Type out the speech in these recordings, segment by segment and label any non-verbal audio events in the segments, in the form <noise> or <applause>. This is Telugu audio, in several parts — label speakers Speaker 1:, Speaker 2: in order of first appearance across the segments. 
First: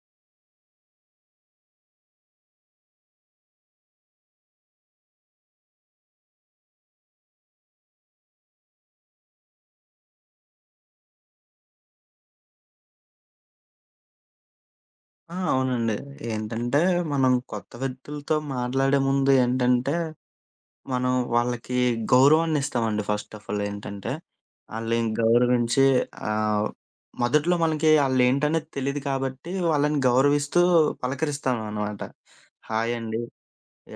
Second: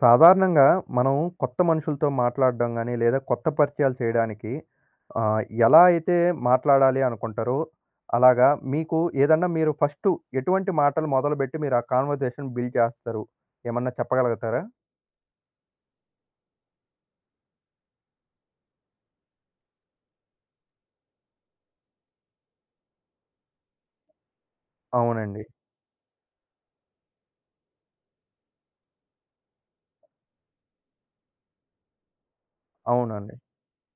Speaker 1: సాధారణంగా మనం కొత్త మనుషులతో మాట్లాడడం గానీ, లేదా కొత్త పరిచయాలు చేయడానికి ఆహ్, ఎలా అయితే మాట్లాడాలి అనుకుంటారో, అలాగా మీకు ఏదన్నా మీరు ఫస్టు ఎటువంటి మాటలు మొదలుపెట్టి మీరు ఆ కాన్వర్జేషన్ బిల్డ్ చేస్తారు? ఏమన్నా చెప్పగలుగుతారా?
Speaker 2: ఆ! అవునండి. ఏంటంటే, మనం కొత్త వ్యక్తులతో మాట్లాడే ముందు ఏంటంటే, మనం వాళ్ళకి గౌరవాన్నిస్తామండి ఫస్ట్ ఆఫ్ ఆల్ ఏంటంటే, ఆళ్ళని
Speaker 1: అవునండి.
Speaker 2: గౌరవించి ఆహ్, మొదట్లో మనకి ఆళ్ళేంటనేది తెలీదు కాబట్టి, వాళ్ళని గౌరవిస్తూ పలకరిస్తామనమాట. హాయ్ అండి,
Speaker 1: అవునండి.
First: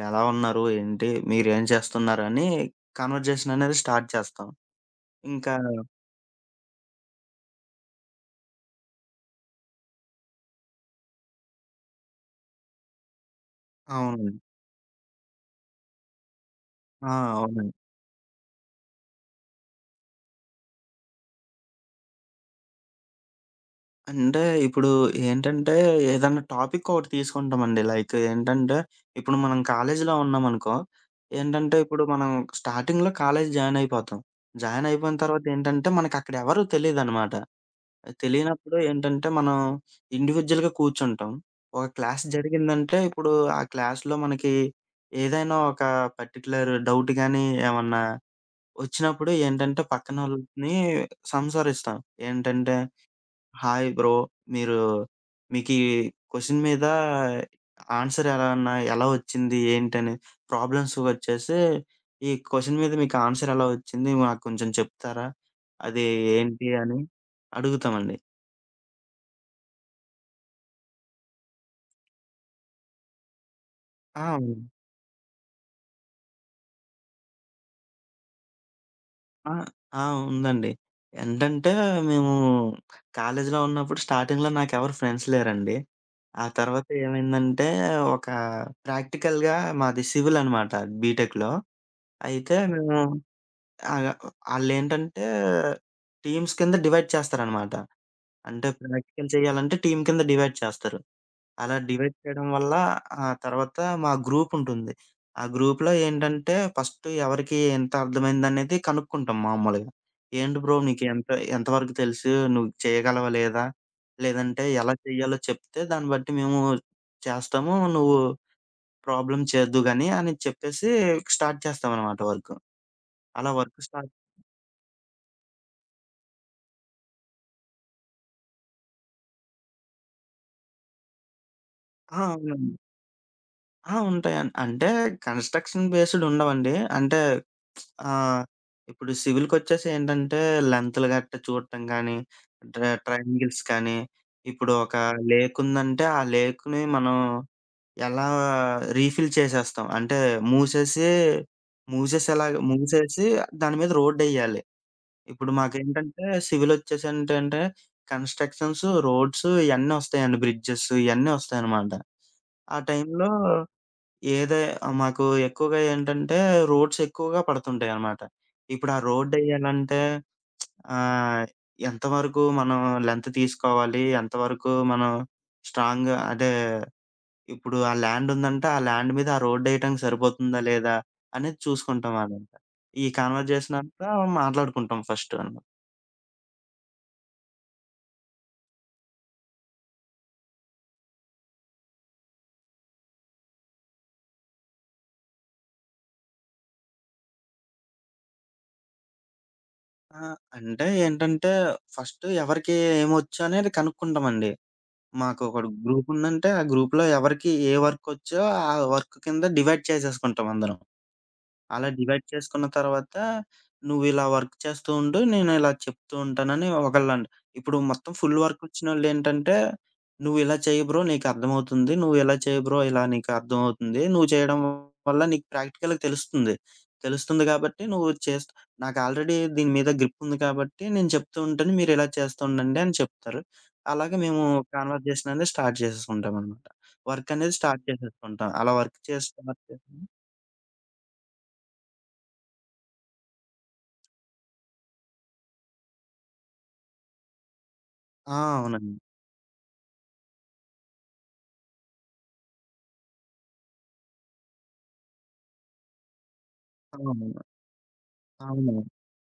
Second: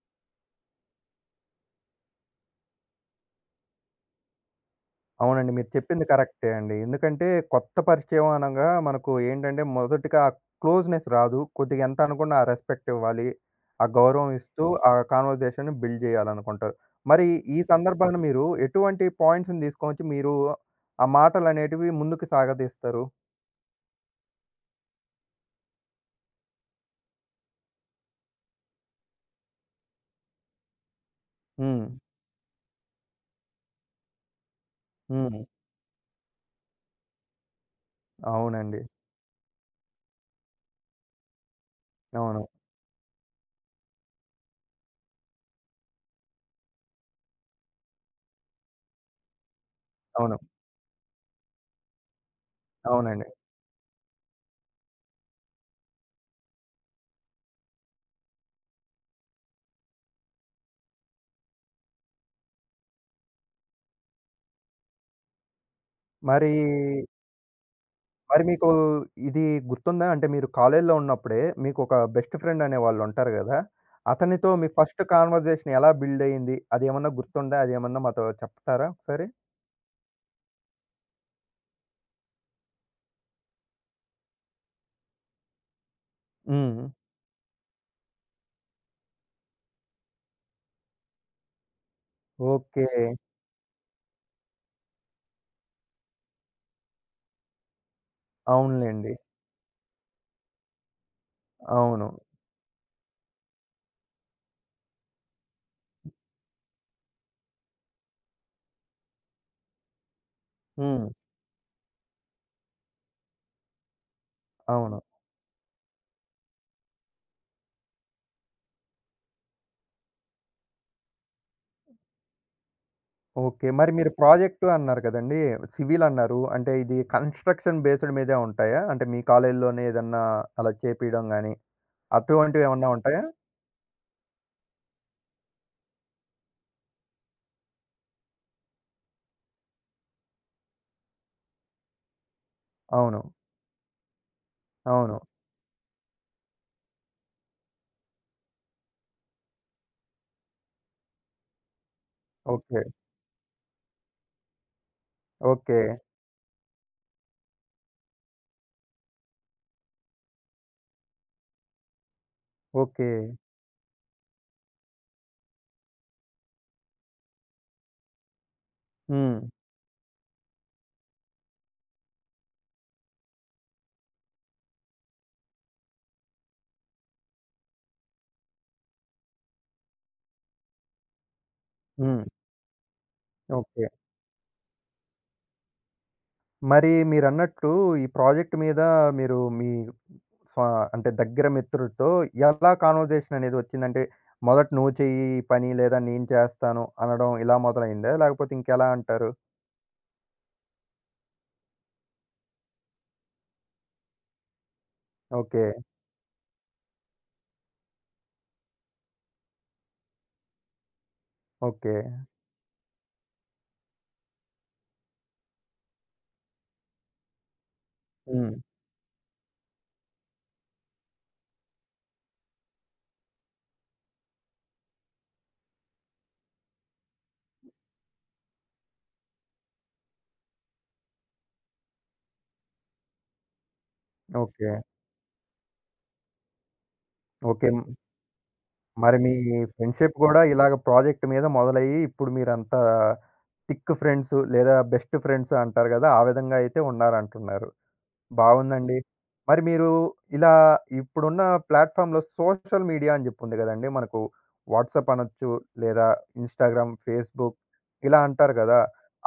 Speaker 2: ఎలా ఉన్నారు, ఏంటి, మీరేం చేస్తున్నారు అని కన్వర్జేషన్ అనేది స్టార్ట్ చేస్తాం.
Speaker 1: అవునండి.
Speaker 2: ఇంకా
Speaker 1: మీరు చెప్పింది కరెక్టే అండి. ఎందుకంటే కొత్త పరిచయం అనంగా మనకు ఏంటంటే మొదటిగా ఆ క్లోజ్‌నెస్ రాదు. కొద్దిగా ఎంత అనుకున్నా ఆ రెస్పెక్ట్ ఇవ్వాలి. ఆ గౌరవం
Speaker 2: అవునండి.
Speaker 1: ఇస్తూ ఆ కన్వర్జేషన్‌ని బిల్డ్ చేయాలనుకుంటారు.
Speaker 2: ఆ!
Speaker 1: మరి ఈ
Speaker 2: అవునండి.
Speaker 1: సందర్భాన మీరు ఎటువంటి పాయింట్స్‌ని తీసుకొనొచ్చి మీరు ఆ మాటలనేటివి ముందుకు సాగదీస్తారు?
Speaker 2: అంటే ఇప్పుడు ఏంటంటే, ఏదన్నా టాపిక్ ఒకటి తీసుకుంటామండి. లైక్ ఏంటంటే, ఇప్పుడు మనం కాలేజీలో ఉన్నామనుకో, ఏంటంటే
Speaker 1: హ్మ్.
Speaker 2: ఇప్పుడు మనం స్టార్టింగ్‌లో కాలేజీ జాయిన్ అయిపోతాం. జాయిన్ అయిపోయిన
Speaker 1: హ్మ్.
Speaker 2: తర్వాత ఏంటంటే, మనకక్కడ ఎవరు తెలీదనమాట. తెలియనప్పుడు
Speaker 1: అవునండి.
Speaker 2: ఏంటంటే, మనం ఇండివిడ్యుయల్‌గా కూర్చుంటాం. ఒక క్లాస్
Speaker 1: అవును.
Speaker 2: జరిగిందంటే, ఇప్పుడు ఆ క్లాస్‌లో మనకి ఏదైనా ఒక పర్టిక్యులర్ డౌట్ గాని, ఏమన్నా వచ్చినప్పుడు ఏంటంటే,
Speaker 1: అవును.
Speaker 2: పక్కనోళ్ళని సంసారిస్తాం. ఏంటంటే
Speaker 1: అవునండి.
Speaker 2: Hi bro. మీరు మీకీ క్వెషన్ మీద ఆన్సర్ ఎలా వచ్చింది? ఏంటని ప్రాబ్లమ్స్ వచ్చేసి, ఈ క్వెషన్ మీద మీకు ఆన్సర్ ఎలా వచ్చింది? మాకు కొంచెం చెప్తారా? అది
Speaker 1: మరి
Speaker 2: ఏంటి అని అడుగుతామండి.
Speaker 1: మరి మీకు ఇది గుర్తుందా? అంటే మీరు కాలేజీలో ఉన్నప్పుడే మీకొక బెస్ట్ ఫ్రెండ్ అనేవాళ్ళు ఉంటారు గదా!
Speaker 2: ఆ!
Speaker 1: అతనితో
Speaker 2: ఉంది.
Speaker 1: మీ ఫస్ట్ కన్వర్జేషన్ ఎలా బిల్డ్ అయింది? అదేమన్నా గుర్తుందా? అదేమన్నా మాతో చెప్తారా ఒకసారి?
Speaker 2: ఆ! ఆ! ఉందండి. ఏంటంటే, మేము కాలేజీలో ఉన్నప్పుడు స్టార్టింగ్‌లో నాకెవరు ఫ్రెండ్స్ లేరండి. ఆ
Speaker 1: హ్మ్.
Speaker 2: తర్వాత ఏమైందంటే, ఒక ప్రాక్టికల్‌గా మాది సివిల్ అనమాట బీటెక్‌లో. అయితే
Speaker 1: ఓకే.
Speaker 2: మేము ఆగ ఆళ్ళేంటంటే టీమ్స్ కింద డివైడ్ చేస్తారనమాట. అంటే
Speaker 1: అవునులెండి.
Speaker 2: ప్రాక్టికల్ చేయాలంటే టీమ్ కింద డివైడ్ చేస్తారు. అలా
Speaker 1: అవును.
Speaker 2: డివైడ్ చేయడం వల్ల ఆ తర్వాత మా గ్రూపుంటుంది. ఆ గ్రూప్‌లో ఏంటంటే ఫస్ట్ ఎవరికి ఎంత అర్థమైందనేది కనుక్కుంటాం మామూలుగా. "ఏంటి బ్రో నీకు
Speaker 1: హ్మ్.
Speaker 2: ఎంత ఎంత వరకు తెలుసు? నువ్వు చేయగలవా లేదా? లేదంటే ఎలా
Speaker 1: అవును.
Speaker 2: చేయాలో చెప్తే దాన్ని బట్టి మేము చేస్తాము. నువ్వు ప్రాబ్లమ్ చేద్దువు గాని" అని చెప్పేసి స్టార్ట్ చేస్తామనమాట వర్క్. అలా
Speaker 1: ఓకే.
Speaker 2: వర్క్
Speaker 1: మరి మీరు
Speaker 2: స్టార్ట్
Speaker 1: ప్రాజెక్ట్ అన్నారు కదండీ! సివిల్ అన్నారు. అంటే ఇది కన్‌స్ట్రక్షన్ బేస్డ్ మీదే ఉంటాయా? అంటే మీ కాలేజీలోనే ఏదన్నా అలా చేపియడం గాని,
Speaker 2: ఆ! అవునండి.
Speaker 1: అటువంటివేమన్నా ఉంటాయా?
Speaker 2: ఆ! ఉంటాయండి. అంటే కన్‌స్ట్రక్షన్ బేస్డ్ ఉండవండి. అంటే ఆహ్, ఇప్పుడు సివిల్‌కొచ్చేసి ఏంటంటే లెంగ్త్‌లు గట్టా చూడటం గానీ, ట్ర
Speaker 1: అవును.
Speaker 2: ట్రయాంగిల్స్ కానీ, ఇప్పుడు ఒక
Speaker 1: అవును.
Speaker 2: లేక్ ఉందంటే ఆ లేక్‌ని మనం ఎలా రీఫిల్ చేసేస్తాం. అంటే మూసేసి, మూసేసి ఎలాగ
Speaker 1: ఓకే.
Speaker 2: మూసేసి దాని మీద రోడ్డెయ్యాలి. ఇప్పుడు
Speaker 1: ఓకే.
Speaker 2: మాకేంటంటే సివిలొచ్చేసి ఏంటంటే కన్‌స్ట్రక్షన్స్, రోడ్స్ ఇయన్నీ వస్తాయండి. బ్రిడ్జెస్ ఇయన్నీ వస్తాయనమాట. ఆ
Speaker 1: ఓకే.
Speaker 2: టైంలో ఏదే మాకు ఎక్కువగా ఏంటంటే రోడ్స్ ఎక్కువగా పడుతుంటాయనమాట. ఇప్పుడు ఆ
Speaker 1: హ్మ్.
Speaker 2: రోడ్డెయ్యాలంటే ఆహ్, ఎంతవరకు మనం లెంత్ తీసుకోవాలి? ఎంతవరకు మనం స్ట్రాంగ్‌గా అదే ఇప్పుడు ఆ ల్యాండుందంటే, ఆ ల్యాండ్ మీద ఆ రోడ్డెయటానికి సరిపోతుందా లేదా? అనేది చూసుకుంటాం
Speaker 1: హ్మ్.
Speaker 2: అనమాట. ఈ కాన్వర్జేషన్
Speaker 1: ఓకే.
Speaker 2: అంతా మాట్లాడుకుంటాం ఫస్ట్ అన్నమాట.
Speaker 1: మరి మీరన్నట్టు ఈ ప్రాజెక్ట్ మీద మీరు మీ స్వ అంటే దగ్గర మిత్రుడితో ఎలా కాన్వర్జేషన్ అనేది వచ్చిందంటే, మొదట నువ్వు చెయ్యి ఈ పని లేదా నేను చేస్తాను అనడం ఇలా మొదలైందా? లేకపోతే ఇంకెలా అంటారు?
Speaker 2: ఆ! అంటే ఏంటంటే, ఫస్ట్ ఎవరికీ ఏమొచ్చు అనేది కనుక్కుంటామండి.
Speaker 1: ఓకే.
Speaker 2: మాకొకడు గ్రూపుందంటే, ఆ గ్రూప్‌లో ఎవరికి ఏ వర్కొచ్చో ఆ వర్క్ కింద డివైడ్ చేసేసుకుంటాం అందరం. అలా
Speaker 1: ఓకే.
Speaker 2: డివైడ్ చేసుకున్న తర్వాత నువ్విలా వర్క్ చేస్తూ ఉండు. నేను ఇలా చెప్తూ ఉంటానని ఒకళ్ళండి. ఇప్పుడు మొత్తం ఫుల్
Speaker 1: హ్మ్.
Speaker 2: వర్క్ వచ్చినోళ్ళేంటంటే, "నువ్విలా చెయ్యి బ్రో నీకర్థమవుతుంది. నువ్విలా చెయ్యి బ్రో ఇలా నీకర్థమవుతుంది. నువ్వు చేయడం వల్ల నీకు ప్రాక్టికల్‌గా తెలుస్తుంది. తెలుస్తుంది కాబట్టి నువ్వు చేస్తు నాకు ఆల్రెడీ దీని మీద గ్రిప్ ఉంది కాబట్టి నేను చెప్తూ ఉంటాను. మీరిలా చేస్తూ ఉండండి" అని చెప్తారు. అలాగే మేము
Speaker 1: ఓకే.
Speaker 2: కాన్వర్జేషన్ అనేది స్టార్ట్ చేసేసుకుంటామనమాట. వర్క్ అనేది
Speaker 1: ఓకే.
Speaker 2: స్టార్ట్
Speaker 1: హ్మ్.
Speaker 2: చేసేసుకుంటాం. అలా వర్క్
Speaker 1: మరి
Speaker 2: చేసి
Speaker 1: మీ
Speaker 2: స్టార్ట్ చేసి
Speaker 1: ఫ్రెండ్‌షిప్ గూడా ఇలాగ ప్రాజెక్ట్ మీద మొదలయ్యి ఇప్పుడు మీరంతా థిక్ ఫ్రెండ్స్ లేదా బెస్ట్ ఫ్రెండ్స్ అంటారు గదా! ఆ విధంగా అయితే ఉన్నారంటున్నారు.
Speaker 2: ఆ! అవునండి.
Speaker 1: బావుందండి. మరి మీరు ఇలా ఇప్పుడున్న ప్లాట్‌ఫామ్‌లో సోషల్ మీడియా అని జెప్పి ఉంది గదండీ. మనకు వాట్సాప్ అనొచ్చు, లేదా ఇన్‌స్టాగ్రామ్,
Speaker 2: అవును.
Speaker 1: ఫేస్‌బుక్ ఇలా అంటారు
Speaker 2: అవును.
Speaker 1: గదా!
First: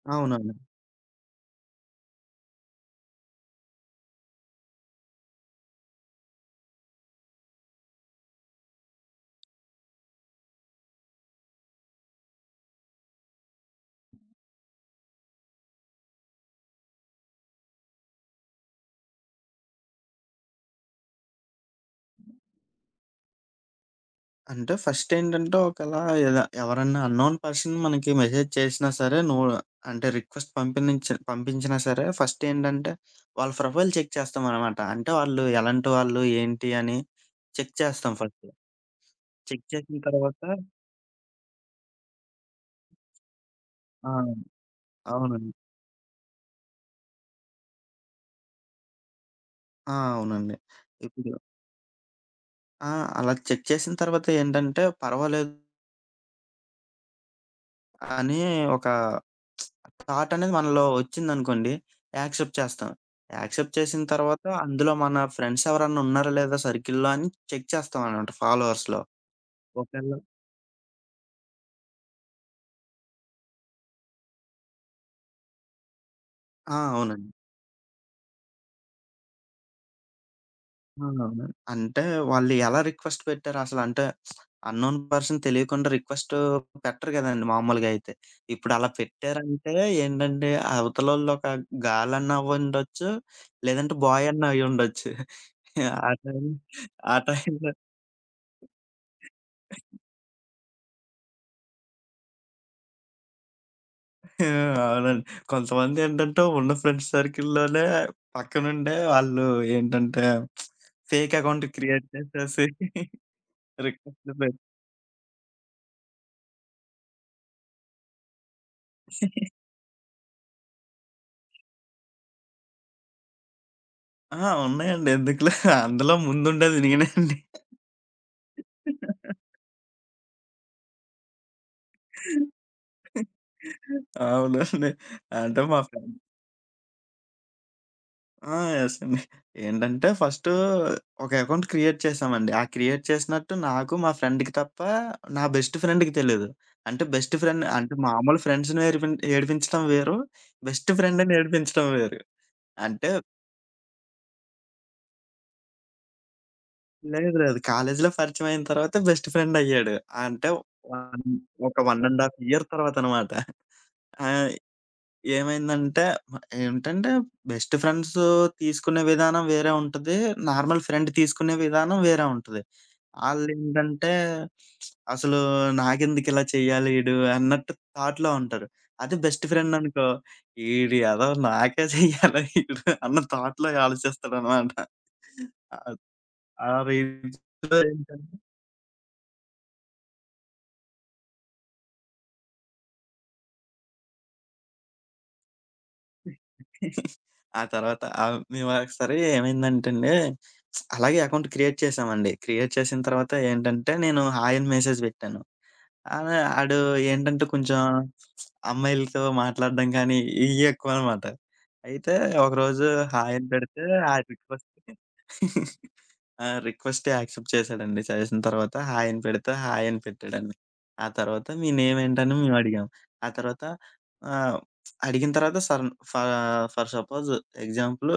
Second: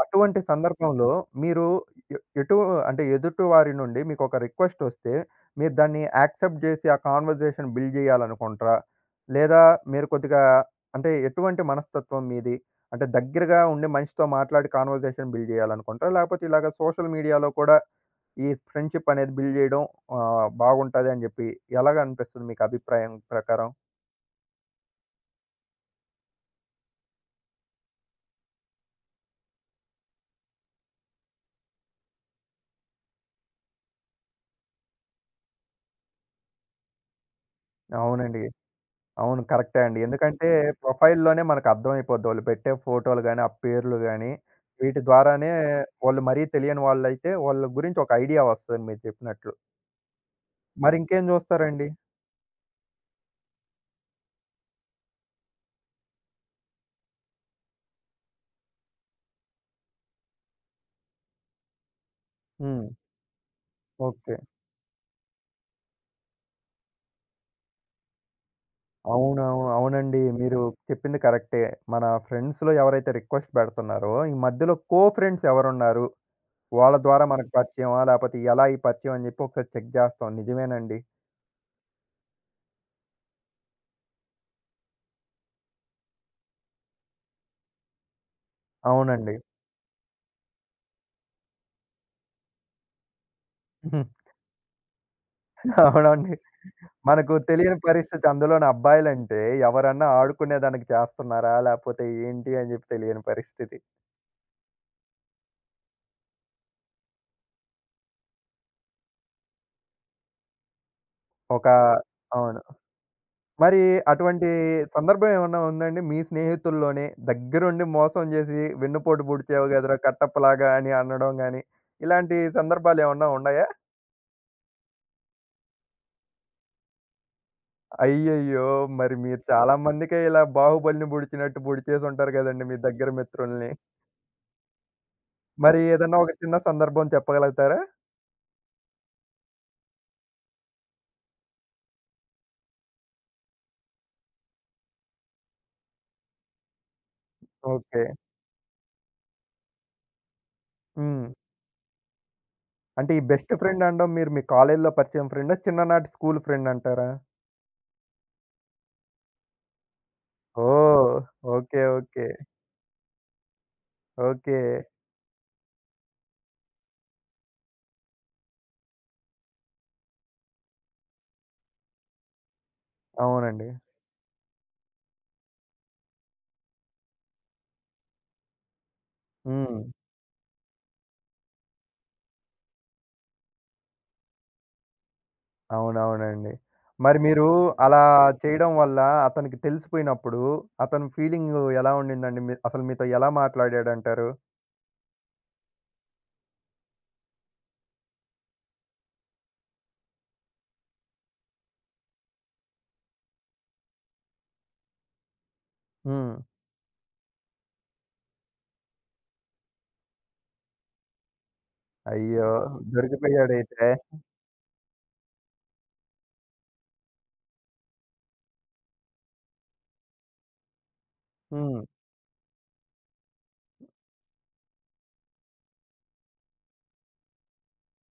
Speaker 1: అటువంటి
Speaker 2: అవునవును.
Speaker 1: సందర్భంలో మీరు ఎ ఎటు అంటే ఎదుటి వారి నుండి మీకొక రిక్వెస్ట్ వస్తే, మీరు దాన్ని యాక్సెప్ట్ జేసి ఆ కాన్వర్జేషన్ బిల్డ్ జేయాలనుకుంటారా? లేదా మీరు కొద్దిగా అంటే ఎటువంటి మనస్తత్వం మీది? అంటే దగ్గరగా ఉండి మనిషితో మాట్లాడి కాన్వర్జేషన్ బిల్డ్ జేయాలనుకుంటారా? లేకపోతే ఇలాగ సోషల్ మీడియాలో కూడా ఈ ఫ్రెండ్‌షిప్ అనేది బిల్డ్ జేయడం బాగుంటది అని జెప్పి ఎలాగ అనిపిస్తుంది మీకు అభిప్రాయం ప్రకారం?
Speaker 2: అంటే ఫస్ట్ ఏంటంటే ఒకేలా ఎవరన్నా అన్నోన్ పర్సన్ మనకి మెసేజ్ చేసినా సరే, నువ్వు అంటే రిక్వెస్ట్ పంపించినా సరే ఫస్ట్ ఏంటంటే వాళ్ళ ప్రొఫైల్ చెక్ చేస్తామనమాట. అంటే వాళ్ళు ఎలాంటి వాళ్ళు, ఏంటి అని చెక్ చేస్తాం
Speaker 1: అవునండి.
Speaker 2: ఫస్ట్.
Speaker 1: అవును.
Speaker 2: చెక్
Speaker 1: కరెక్టే
Speaker 2: చేసిన
Speaker 1: అండి.
Speaker 2: తర్వాత
Speaker 1: ఎందుకంటే ప్రొఫైల్‌లోనే మనకు అర్థమైపోద్ది. వాళ్ళు పెట్టే ఫోటోలు గాని, ఆ పేర్లు
Speaker 2: ఆ!
Speaker 1: గాని వీటి ద్వారానే
Speaker 2: అవునండి.
Speaker 1: వాళ్ళు మరీ తెలియని వాళ్ళైతే వాళ్ళ గురించి ఒక ఐడియా వస్తది మీరు చెప్పినట్లు.
Speaker 2: ఆ! అవునండి.
Speaker 1: మరి ఇంకేం
Speaker 2: ఇప్పుడు
Speaker 1: జూస్తారండి?
Speaker 2: ఆ! అలా చెక్ చేసిన తర్వాత ఏంటంటే పర్వాలేదు అని ఒక థాట్ అనేది మనలో వచ్చిందనుకోండి, యాక్సెప్ట్
Speaker 1: హ్మ్.
Speaker 2: చేస్తాం. యాక్సెప్ట్ చేసిన
Speaker 1: ఓకే.
Speaker 2: తర్వాత అందులో మన ఫ్రెండ్స్ ఎవరన్నా ఉన్నారా లేదా సర్కిల్‌లో అని చెక్ చేస్తామనమాట ఫాలోవర్స్‌లో.
Speaker 1: అవునవును. అవునండి.
Speaker 2: ఒకవేళ
Speaker 1: మీరు చెప్పింది కరెక్టే. మన ఫ్రెండ్స్‌లో ఎవరైతే రిక్వెస్ట్ బెడుతున్నారో ఈ మధ్యలో కో ఫ్రెండ్స్ ఎవరున్నారు?
Speaker 2: ఆ!
Speaker 1: వాళ్ళ ద్వారా
Speaker 2: అవునండి.
Speaker 1: మనకు పరిచయమా? లేపోతే ఎలా ఈ పరిచయం అని జెప్పి ఒకసారి చెక్ జేస్తాం. నిజమేనండి.
Speaker 2: ఆ! అవును. అంటే వాళ్ళు ఎలా రిక్వెస్ట్ పెట్టారు అసలు అంటే అన్నోన్ పర్సన్ తెలియకుండా రిక్వెస్ట్ పెట్టరు గదండీ మామూలుగా అయితే. ఇప్పుడు అలా
Speaker 1: అవునండి.
Speaker 2: పెట్టారంటే ఏంటంటే అవతలోళ్ళు ఒక గర్ల్ అన్నా అవ్వుండొచ్చు, లేదంటే బాయ్
Speaker 1: <laughs>
Speaker 2: అన్నా అయ్యుండొచ్చు. ఆ
Speaker 1: అవునండి.
Speaker 2: టైం ఆ
Speaker 1: మనకు
Speaker 2: టైంలో
Speaker 1: తెలియని పరిస్థితి అందులోని అబ్బాయిలంటే ఎవరన్నా ఆడుకునే దానికి చేస్తున్నారా? లేపోతే ఏంటి అని జెప్పి తెలియని పరిస్థితి.
Speaker 2: అవునండి. కొంతమంది ఏంటంటే ఉన్న ఫ్రెండ్స్ సర్కిల్‌లోనే పక్కనుండే వాళ్ళు ఏంటంటే ఫేక్ అకౌంట్
Speaker 1: ఒక
Speaker 2: క్రియేట్
Speaker 1: అవును.
Speaker 2: చేసేసి
Speaker 1: మరి
Speaker 2: రిక్వెస్ట్‌లు
Speaker 1: అటువంటి
Speaker 2: పెట్టి
Speaker 1: సందర్భం ఏమన్నా ఉందండి? మీ స్నేహితుల్లోనే దగ్గరుండి మోసం జేసి వెన్నుపోటు పుడిచావు గదరా! కట్టప్పలాగా అని అనడం గాని, ఇలాంటి సందర్భాలేమన్నా ఉన్నాయా?
Speaker 2: ఆ! ఉన్నాయండి. ఎందుకు అందులో ముందుండేది నేనే అండి.
Speaker 1: అయ్యయ్యో! మరి మీరు చాలా మందికే ఇలా బాహుబలిని పొడిచినట్టు పొడిచేసుంటారు గదండీ మీ దగ్గర మిత్రుల్ని.
Speaker 2: అవునండి. అంటే మా
Speaker 1: మరి
Speaker 2: ఫ్రెండ్
Speaker 1: ఏదన్నా ఒక చిన్న సందర్భం చెప్పగలుగుతారా?
Speaker 2: ఆ! యెస్ అండి. ఏంటంటే ఫస్టు ఒక అకౌంట్ క్రియేట్ చేశామండి. ఆ క్రియేట్ చేసినట్టు నాకు, మా ఫ్రెండ్‌కి తప్ప నా బెస్ట్ ఫ్రెండ్‌కి తెలీదు. అంటే బెస్ట్ ఫ్రెండ్ అంటే
Speaker 1: ఓకే.
Speaker 2: మామూలు ఫ్రెండ్స్‌ని ఏడిపించడం వేరు. బెస్ట్
Speaker 1: హ్మ్.
Speaker 2: ఫ్రెండ్‌ని ఏడిపించడం వేరు. అంటే
Speaker 1: అంటే ఈ బెస్ట్ ఫ్రెండ్ అనడం మీరు మీ కాలేజీలో పరిచయం ఫ్రెండా? చిన్ననాటి స్కూలు ఫ్రెండ్ అంటారా?
Speaker 2: లేదు లేదు. కాలేజీలో పరిచయం అయిన తర్వాత బెస్ట్ ఫ్రెండ్ అయ్యాడు. అంటే
Speaker 1: ఓహ్!
Speaker 2: వన్ ఒక
Speaker 1: ఓకే.
Speaker 2: 1
Speaker 1: ఓకే.
Speaker 2: ½ ఇయర్ తర్వాతనమాట. ఆ!
Speaker 1: ఓకే.
Speaker 2: ఏమైందంటే మ ఏంటంటే బెస్ట్ ఫ్రెండ్స్ తీసుకునే విధానం వేరే ఉంటది. నార్మల్ ఫ్రెండ్ తీసుకునే విధానం వేరే ఉంటది.
Speaker 1: అవునండి.
Speaker 2: ఆళ్ళేంటంటే అసలు నాకెందుకిలా చేయాలి ఈడు అన్నట్టు థాట్‌లో ఉంటారు. అదే బెస్ట్ ఫ్రెండ్
Speaker 1: హ్మ్.
Speaker 2: అనుకో ఈడు ఎదవ నాకే చెయ్యాలా ఈడు అన్న థాట్‌లో ఆలోచిస్తాడనమాట. ఆ
Speaker 1: అవునవునండి.
Speaker 2: ఆ
Speaker 1: మరి మీరు
Speaker 2: రీతిలో
Speaker 1: అలా చేయడం వల్ల అతనికి తెలిసిపోయినప్పుడు అతని ఫీలింగు ఎలా ఉండిందండి? మీ అసలు మీతో ఎలా మాట్లాడాడంటారు?
Speaker 2: ఏంటంటే ఆ తర్వాత మేమొకసారి ఏమైందంటేండి, అలాగే అకౌంట్ క్రియేట్ చేశామండి. క్రియేట్ చేసిన తర్వాత ఏంటంటే, నేను హాయ్ అని మెసేజ్ పెట్టాను. అలా
Speaker 1: హ్మ్.
Speaker 2: ఆడు ఏంటంటే కొంచెం అమ్మాయిలతో మాట్లాడడం కానీ, ఇయ్యి ఎక్కువనమాట. అయితే
Speaker 1: అయ్యో! ఆ!
Speaker 2: ఒకరోజు హాయ్ అని పెడితే,
Speaker 1: దొరికిపోయాడైతే.
Speaker 2: ఆ రిక్వెస్ట్‌కి <laughs> ఆ! రిక్వెస్ట్ యాక్సెప్ట్ చేశాడండి. చేసిన తర్వాత హాయ్ అని పెడితే, హాయ్ అని పెట్టాడండి. ఆ తర్వాత మీ
Speaker 1: హ్మ్.
Speaker 2: నేమ్ ఏంటని మేము అడిగాం. ఆ తర్వాత ఆహ్, అడిగిన తర్వాత ఫ ఫర్ సపోజ్ ఎగ్జాంపుల్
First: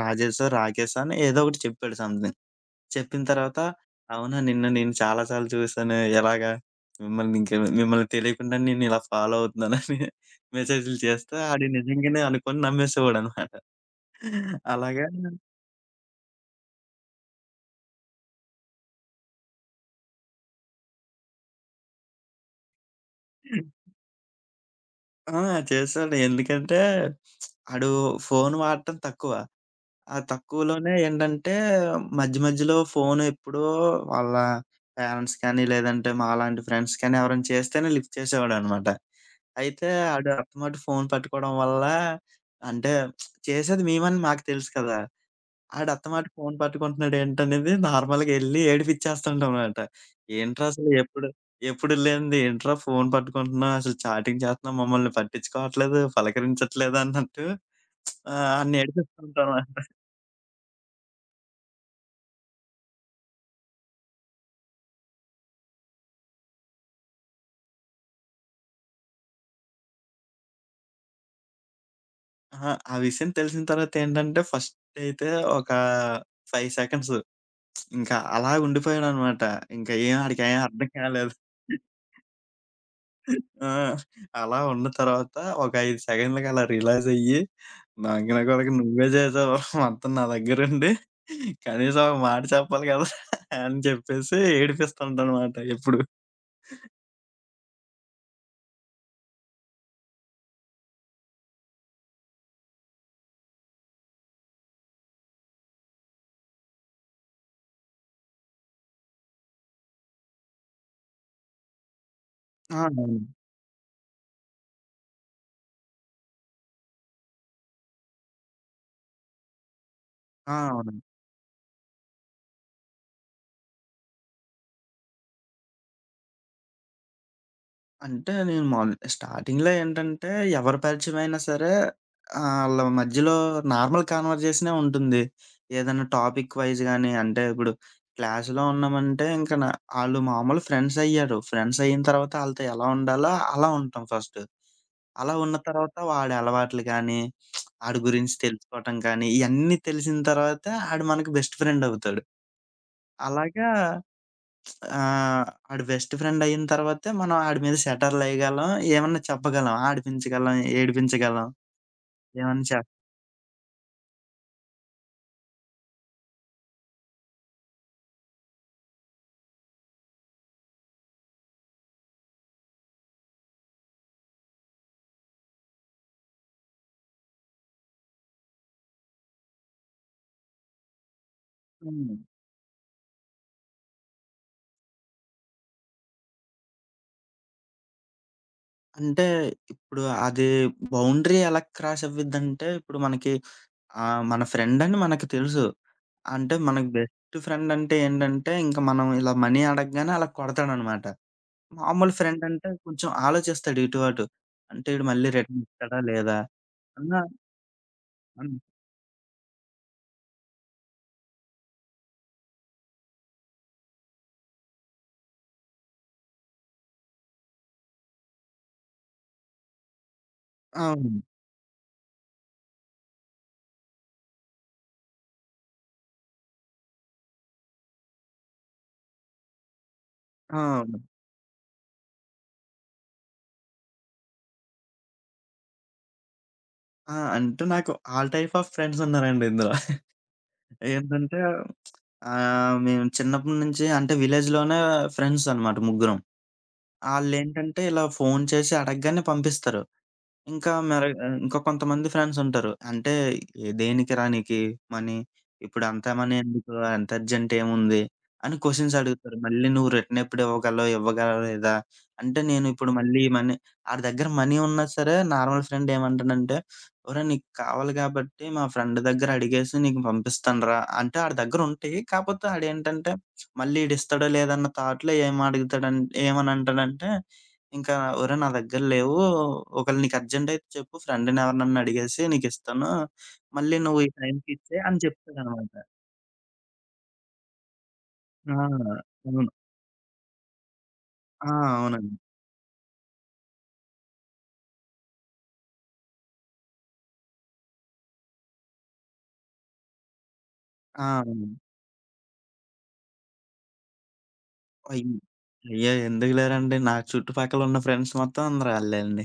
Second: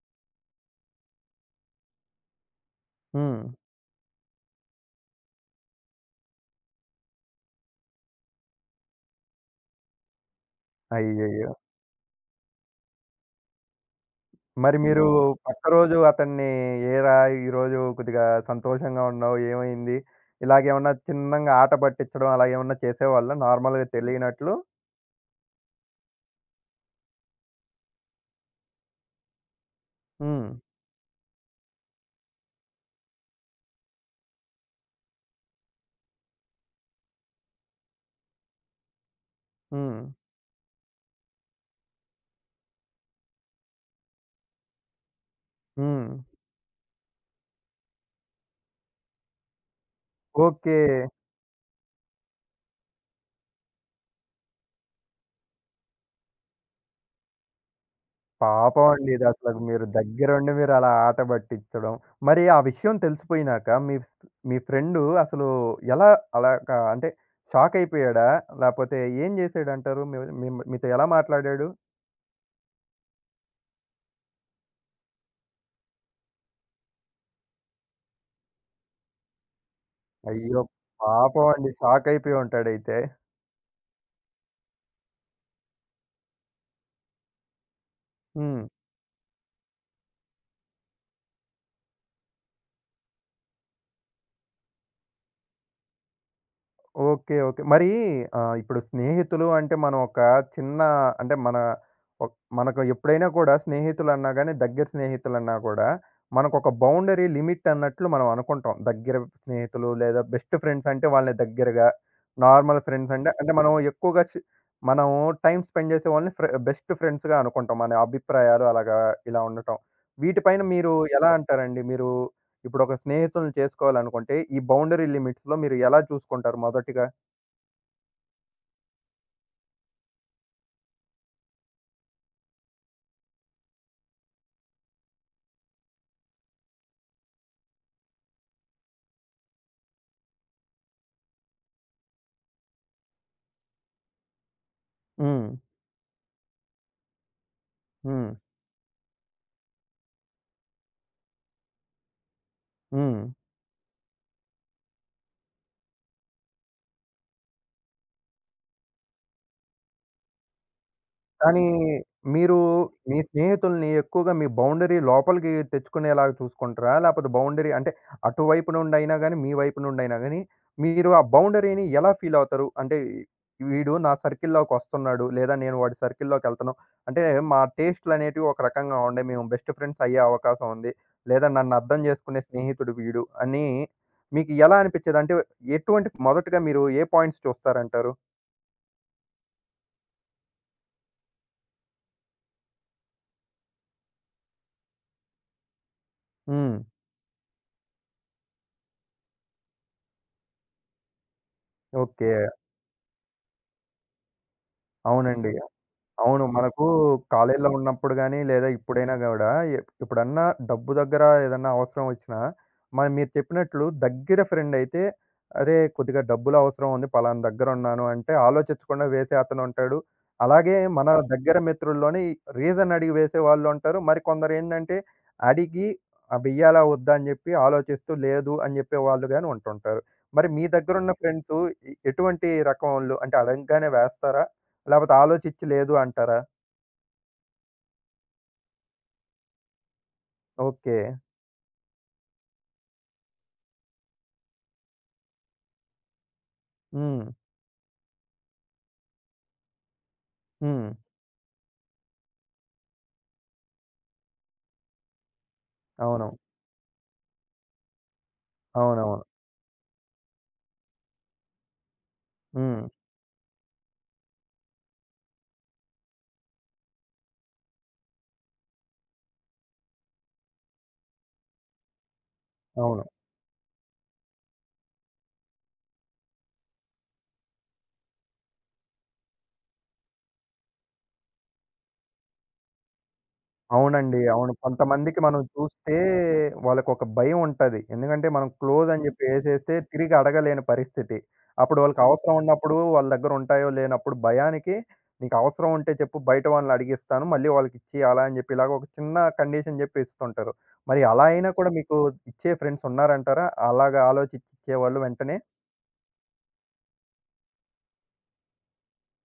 Speaker 2: రాజేషో, రాకేషో అని ఏదో ఒకటి చెప్పాడు సమ్‌థింగ్. చెప్పిన
Speaker 1: హ్మ్.
Speaker 2: తర్వాత, అవునా నిన్ను నేను చాలా సార్లు చూసాను. ఎలాగా మిమ్మల్ని ఇంక మిమ్మల్ని తెలియకుండా నేను ఇలా ఫాలో అవుతున్నానని మెసేజ్‌లు చేస్తే
Speaker 1: అయ్యయ్యో!
Speaker 2: ఆడు నిజంగానే అనుకోని నమ్మేసేవాడనమాట.
Speaker 1: మరి
Speaker 2: అలాగా
Speaker 1: మీరు హ్మ్. పక్క రోజు అతన్ని ఏరా ఈరోజు కొద్దిగా సంతోషంగా ఉన్నావు ఏమైంది? ఇలాగేమన్నా చిన్నంగా ఆట పట్టించడం అలాగేమన్నా చేసేవాళ్ళా నార్మల్‌గా తెలియనట్లు?
Speaker 2: ఆ! చేశాడు. ఎందుకంటే ఆడు ఫోను వాడటం తక్కువ. ఆ
Speaker 1: హ్మ్.
Speaker 2: తక్కువలోనే ఏంటంటే మధ్య మధ్యలో ఫోను ఎప్పుడో వాళ్ళ పేరెంట్స్ కానీ, లేదంటే మాలాంటి ఫ్రెండ్స్ కానీ ఎవరైనా చేస్తేనే లిఫ్ట్ చేసేవాడనమాట. అయితే
Speaker 1: హ్మ్.
Speaker 2: ఆడు అత్తమాట ఫోను పట్టుకోవడం వల్ల అంటే చేసేది మేమని మాకు తెలుసు కదా! ఆడు
Speaker 1: హ్మ్.
Speaker 2: అత్తమాట ఫోను పట్టుకుంటున్నాడు ఏంటనేది నార్మల్‌గా ఎళ్లి ఏడిపిచ్చేస్తుంటామాట. "ఏంట్రా
Speaker 1: ఓకే.
Speaker 2: అసలు ఎప్పుడు ఎప్పుడు లేనిది ఏంట్రా ఫోను పట్టుకుంటున్నావు? అసలు చాటింగ్ చేస్తున్నావు మమ్మల్ని పట్టించుకోవట్లేదు, పలకరించట్లేదు" అన్నట్టు ఆడిని
Speaker 1: పాపం అండి ఇది అసలు.
Speaker 2: ఏడిపిస్తుంటామాట.
Speaker 1: మీరు దగ్గరుండి మీరలా ఆట పట్టిచ్చడం. మరి ఆ విషయం తెలిసిపోయినాక మీ మీ ఫ్రెండు అసలు ఎలా అలాగా అంటే షాక్ అయిపోయాడా? లేపోతే ఏం జేసాడంటారు? మీ మీ మీతో ఎలా మాట్లాడాడు?
Speaker 2: అహా! ఆ విషయం తెలిసిన తర్వాత ఏంటంటే ఫస్ట్ అయితే ఒక 5 సెకండ్స్ ఇంకా అలా ఉండిపోయాడనమాట. ఇంకా ఆడికేం
Speaker 1: అయ్యో!
Speaker 2: అర్థం కాలేదు.
Speaker 1: పాపం అండి. షాక్ అయిపోయి ఉంటాడైతే.
Speaker 2: ఆ! అలా ఉన్న తర్వాత ఒక 5 సెకన్లకి అలా రియలైజ్ అయ్యి, నాకిన
Speaker 1: హ్మ్.
Speaker 2: కొడకా నువ్వే చేసావు మొత్తం నా దగ్గరుండి. కనీసం ఒక మాట చెప్పాలి కదా! అని చెప్పేసి ఏడిపిస్తుంటానన్నమాట ఎప్పుడు.
Speaker 1: ఓకే. ఓకే. మరీ ఇప్పుడు స్నేహితులు అంటే మనం ఒక చిన్న అంటే మన ఒక్ మనకు ఎప్పుడైనా కూడా స్నేహితులన్నా గానీ, దగ్గర స్నేహితులన్నా కూడా మనకొక బౌండరీ లిమిట్ అన్నట్లు మనం అనుకుంటాం. దగ్గర స్నేహితులు లేదా బెస్ట్ ఫ్రెండ్స్ అంటే వాళ్ళని దగ్గరగా,
Speaker 2: ఆ!
Speaker 1: నార్మల్ ఫ్రెండ్స్
Speaker 2: అవును.
Speaker 1: అంటే అంటే మనం ఎక్కువగా మనం టైమ్ స్పెండ్ చేసే వాళ్ళని బెస్ట్ ఫ్రెండ్స్‌గా అనుకుంటాం. మన అభిప్రాయాలు అలాగా ఇలా ఉండటం.
Speaker 2: ఆ!
Speaker 1: వీటిపైన మీరు
Speaker 2: అవును.
Speaker 1: ఎలా అంటారండి? మీరు ఇప్పుడు ఒక స్నేహితులను చేసుకోవాలనుకుంటే, ఈ బౌండరీ లిమిట్స్‌లో మీరు ఎలా చూసుకుంటారు మొదటిగా?
Speaker 2: అంటే నేను మామూలు స్టార్టింగ్‌లో ఏంటంటే ఎవరి పరిచయమైనా సరే ఆళ్ళ మధ్యలో నార్మల్ కన్వర్జేషనే ఉంటుంది. ఏదైనా టాపిక్ వైస్ గాని అంటే ఇప్పుడు క్లాస్‌లో ఉన్నామంటే ఇంక ఆళ్ళు మామూలు ఫ్రెండ్స్ అయ్యారు. ఫ్రెండ్స్ అయిన తర్వాత ఆళ్ళతో ఎలా ఉండాలో అలా ఉంటాం ఫస్ట్. అలా
Speaker 1: హ్మ్.
Speaker 2: ఉన్న తర్వాత వాడి అలవాట్లు గాని, ఆడి
Speaker 1: హ్మ్.
Speaker 2: గురించి తెలుసుకోవటం కానీ ఇయన్నీ తెలిసిన తర్వాతే ఆడు మనకు బెస్ట్ ఫ్రెండ్ అవుతాడు.
Speaker 1: హ్మ్.
Speaker 2: అలాగా ఆ! ఆడు బెస్ట్ ఫ్రెండ్ అయిన తర్వాతే మనం ఆడి మీద సెటర్‌లేయగలం. ఏమన్నా చెప్పగలం, ఆడిపించగలం, ఏడిపించగలం.
Speaker 1: కానీ మీరు
Speaker 2: ఏమన్నా చెప్
Speaker 1: మీ స్నేహితుల్ని ఎక్కువగా మీ బౌండరీ లోపలికి తెచ్చుకునేలాగా చూసుకుంటారా? లేపోతే బౌండరీ అంటే అటువైపు నుండైనా గాని, మీ వైపు నుండైనా గాని, మీరు ఆ బౌండరీని ఎలా ఫీల్ అవుతారు? అంటే వీడు నా సర్కిల్‌లోకి వస్తున్నాడు. లేదా నేను వాడి సర్కిల్‌లోకెళ్తన్నాం. అంటే మా టేస్ట్‌లనేటివి ఒక రకంగా ఉండే. మేము బెస్ట్ ఫ్రెండ్స్ అయ్యే అవకాశం ఉంది. లేదా నన్ను అర్థం
Speaker 2: హ్మ్.
Speaker 1: చేసుకునే స్నేహితుడు వీడు అని మీకు ఎలా అనిపిచ్చేది? అంటే ఎటువంటి మొదటగా మీరు ఏ పాయింట్స్ చూస్తారంటారు?
Speaker 2: అంటే ఇప్పుడు అది బౌండరీ ఎలా క్రాస్ అవ్విద్దంటే, ఇప్పుడు మనకి మన ఫ్రెండ్ అని మనకు తెలుసు. అంటే
Speaker 1: హ్మ్.
Speaker 2: మనకు బెస్ట్ ఫ్రెండ్ అంటే ఏంటంటే, ఇంక మనం ఇలా మనీ అడగగానే అలా కొడతాడనమాట. మామూలు
Speaker 1: ఓకే.
Speaker 2: ఫ్రెండ్ అంటే కొంచెం ఆలోచిస్తాడు ఇటు అటు. అంటే ఈడు మళ్ళీ
Speaker 1: అవునండి.
Speaker 2: రిటర్న్ ఇస్తాడా లేదా?
Speaker 1: అవును. మనకు
Speaker 2: అన్న
Speaker 1: కాలేజీలో ఉన్నప్పుడు గాని,
Speaker 2: అన్
Speaker 1: లేదా ఇప్పుడైనా గూడా ఇప్పుడన్నా డబ్బు దగ్గర ఏదన్నా అవసరం ఒచ్చినా, మరి మీరు చెప్పినట్లు దగ్గర ఫ్రెండయితే, "అరేయ్! కొద్దిగా డబ్బులు అవసరం ఉంది. పలానా దగ్గరున్నాను" అంటే ఆలోచించకుండా వేసే అతనుంటాడు. అలాగే మన
Speaker 2: అవును.
Speaker 1: దగ్గర మిత్రుల్లోనే రీజన్ అడిగి వేసే వాళ్ళుంటారు. మరి కొందరేందంటే, అడిగి వెయ్యాలా? వద్దా? అని జెప్పి ఆలోచిస్తూ లేదు అని జెప్పే వాళ్ళు గాని ఉంటుంటారు. మరి
Speaker 2: ఆ!
Speaker 1: మీ దగ్గరున్న ఫ్రెండ్సు ఎటువంటి రకం ఓళ్ళు? అంటే అడగంగానే వేస్తారా? లేపోతే ఆలోచిచ్చి లేదు అంటారా?
Speaker 2: ఆ! అంటే నాకు ఆల్ టైప్ ఆఫ్ ఫ్రెండ్స్ ఉన్నారండి ఇందులో.
Speaker 1: ఓకే.
Speaker 2: ఏంటంటే మేము చిన్నప్పటి నుంచి అంటే విలేజ్‌లోనే ఫ్రెండ్స్ అన్నమాట ముగ్గురం.
Speaker 1: హ్మ్.
Speaker 2: ఆళ్ళేంటంటే ఇలా ఫోను చేసి అడగగానే పంపిస్తారు. ఇంకా
Speaker 1: హ్మ్.
Speaker 2: మరి ఇంకా కొంతమంది ఫ్యాన్స్ ఉంటారు. అంటే దేనికి రానీకి మనీ, ఇప్పుడు అంత
Speaker 1: అవును.
Speaker 2: మనీ ఎందుకు? అంత అర్జెంట్ ఏముంది? అని క్వెషన్స్
Speaker 1: అవునవును.
Speaker 2: అడుగుతారు. మళ్ళీ నువ్వు రిటర్న్ ఎప్పుడు ఇవ్వగలవు? ఇవ్వగలలేదా? అంటే నేను
Speaker 1: హ్మ్.
Speaker 2: ఇప్పుడు మళ్ళీ మనీ ఆడి దగ్గర మనీ ఉన్నా సరే నార్మల్ ఫ్రెండ్ ఏమంటాడంటే, "ఒరేయ్! నీకు కావాలి కాబట్టి మా ఫ్రెండ్ దగ్గర అడిగేసి నీకు పంపిస్తానురా" అంటే ఆడి దగ్గర ఉంటాయి. కాకపోతే
Speaker 1: అవును.
Speaker 2: ఆడేంటంటే మళ్ళీ ఈడిస్తాడో లేదో అన్న థాట్‌లో ఏం అడుగుతాడంటే ఏమని అంటాడంటే ఇంకా "ఒరేయ్! నా దగ్గర లేవు. ఒకవేళ నీకు అర్జెంటయితే చెప్పు ఫ్రెండ్‌నెవరినన్నా అడిగేసి నీకిస్తాను. మళ్ళీ నువ్వు ఈ
Speaker 1: అవునండి.
Speaker 2: టైంకి
Speaker 1: అవును.
Speaker 2: ఇచ్చేయి" అని
Speaker 1: కొంతమందికి మనం
Speaker 2: చెప్తాడనమాట.
Speaker 1: చూస్తే వాళ్ళకొక భయం ఉంటది. ఎందుకంటే మనం
Speaker 2: ఆ!
Speaker 1: క్లోజ్ అని జెప్పి
Speaker 2: అవును.
Speaker 1: యేసేస్తే తిరిగి అడగలేని పరిస్థితి.
Speaker 2: ఆ!
Speaker 1: అప్పుడు వాళ్ళకి
Speaker 2: అవునండి.
Speaker 1: అవసరం ఉన్నప్పుడు వాళ్ళ దగ్గర ఉంటాయో లేనప్పుడు భయానికి నీకు అవసరం ఉంటే చెప్పు బయట వాళ్ళని అడిగిస్తాను. మళ్ళీ వాళ్ళకిచ్చేయి అలా అని జెప్పి ఇలాగ ఒక చిన్న కండిషన్ జెప్పి ఇస్తుంటారు. మరి
Speaker 2: ఆ!
Speaker 1: అలా
Speaker 2: అవును.
Speaker 1: అయినా కూడా మీకు ఇచ్చే ఫ్రెండ్స్ ఉన్నారంటారా? అలాగా ఆలోచిచ్చి ఇచ్చేవాళ్ళు
Speaker 2: అయ్
Speaker 1: వెంటనే?
Speaker 2: అయ్యో! ఎందుకు లేరండి. నా చుట్టుపక్కలున్న ఫ్రెండ్స్ మొత్తం అందరూ ఆళ్ళే అండి.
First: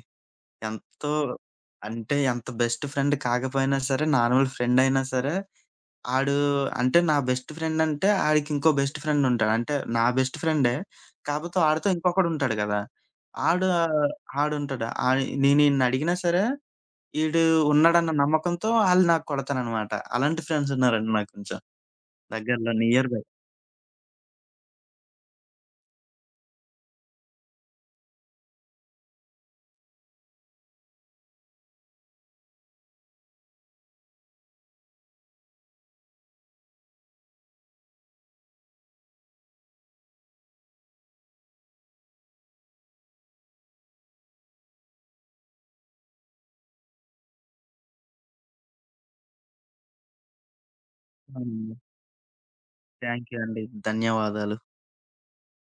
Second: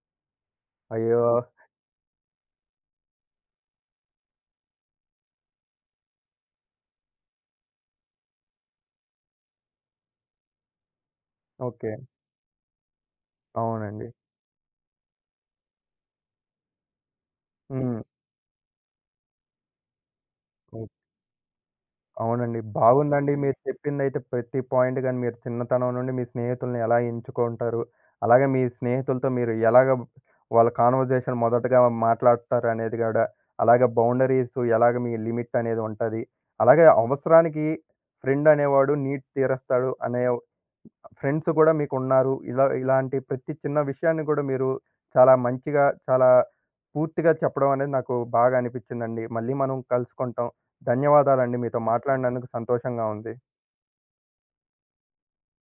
Speaker 2: ఎంతో
Speaker 1: అయ్యో!
Speaker 2: అంటే ఎంత బెస్ట్ ఫ్రెండ్ కాకపోయినా సరే, నార్మల్ ఫ్రెండయినా సరే ఆడు అంటే నా బెస్ట్ ఫ్రెండ్ అంటే ఆడికి ఇంకో బెస్ట్ ఫ్రెండ్ ఉంటాడు. అంటే నా బెస్ట్ ఫ్రెండే. కాపోతే ఆడితో
Speaker 1: ఓకే.
Speaker 2: ఇంకొకడుంటాడు గదా! ఆడు
Speaker 1: అవునండి.
Speaker 2: ఆడుంటాడు. ఆడి నేనీడిని అడిగినా సరే, ఈడు
Speaker 1: హ్మ్.
Speaker 2: ఉన్నాడన్న నమ్మకంతో ఆళ్ళు నాకు కొడతారనమాట. అలాంటి
Speaker 1: ఓహ్!
Speaker 2: ఫ్రెండ్సున్నారండి నాకు కొంచెం
Speaker 1: అవునండి.
Speaker 2: దగ్గరలో నియర్ బై.
Speaker 1: బాగుందండి మీరు చెప్పిందైతే ప్రతి పాయింట్ గాని, మీరు చిన్నతనం నుండి మీ స్నేహితుల్ని ఎలా ఎంచుకుంటారు, అలాగే మీ స్నేహితులతో మీరు ఎలాగ వాళ్ళ కాన్వర్జేషన్ మొదటగా మాట్లాడతారు అనేది గూడా, అలాగే బౌండరీస్ ఎలాగ మీ లిమిట్ అనేది ఉంటది. అలాగే అవసరానికి ఫ్రెండ్ అనేవాడు నీడ్ తీరస్తాడు అనే ఫ్రెండ్స్ కూడా మీకున్నారు. ఇలా ఇలాంటి ప్రతి చిన్న విషయాన్ని కూడా మీరు చాలా మంచిగా, చాలా పూర్తిగా చెప్పడం అనేది నాకు బాగా అనిపిచ్చిందండి. మళ్ళీ మనం కలుసుకుంటాం. ధన్యవాదాలండి.
Speaker 2: అవునండి.
Speaker 1: మీతో మాట్లాడినందుకు సంతోషంగా
Speaker 2: థాంక్
Speaker 1: ఉంది.
Speaker 2: యూ అండి. ధన్యవాదాలు.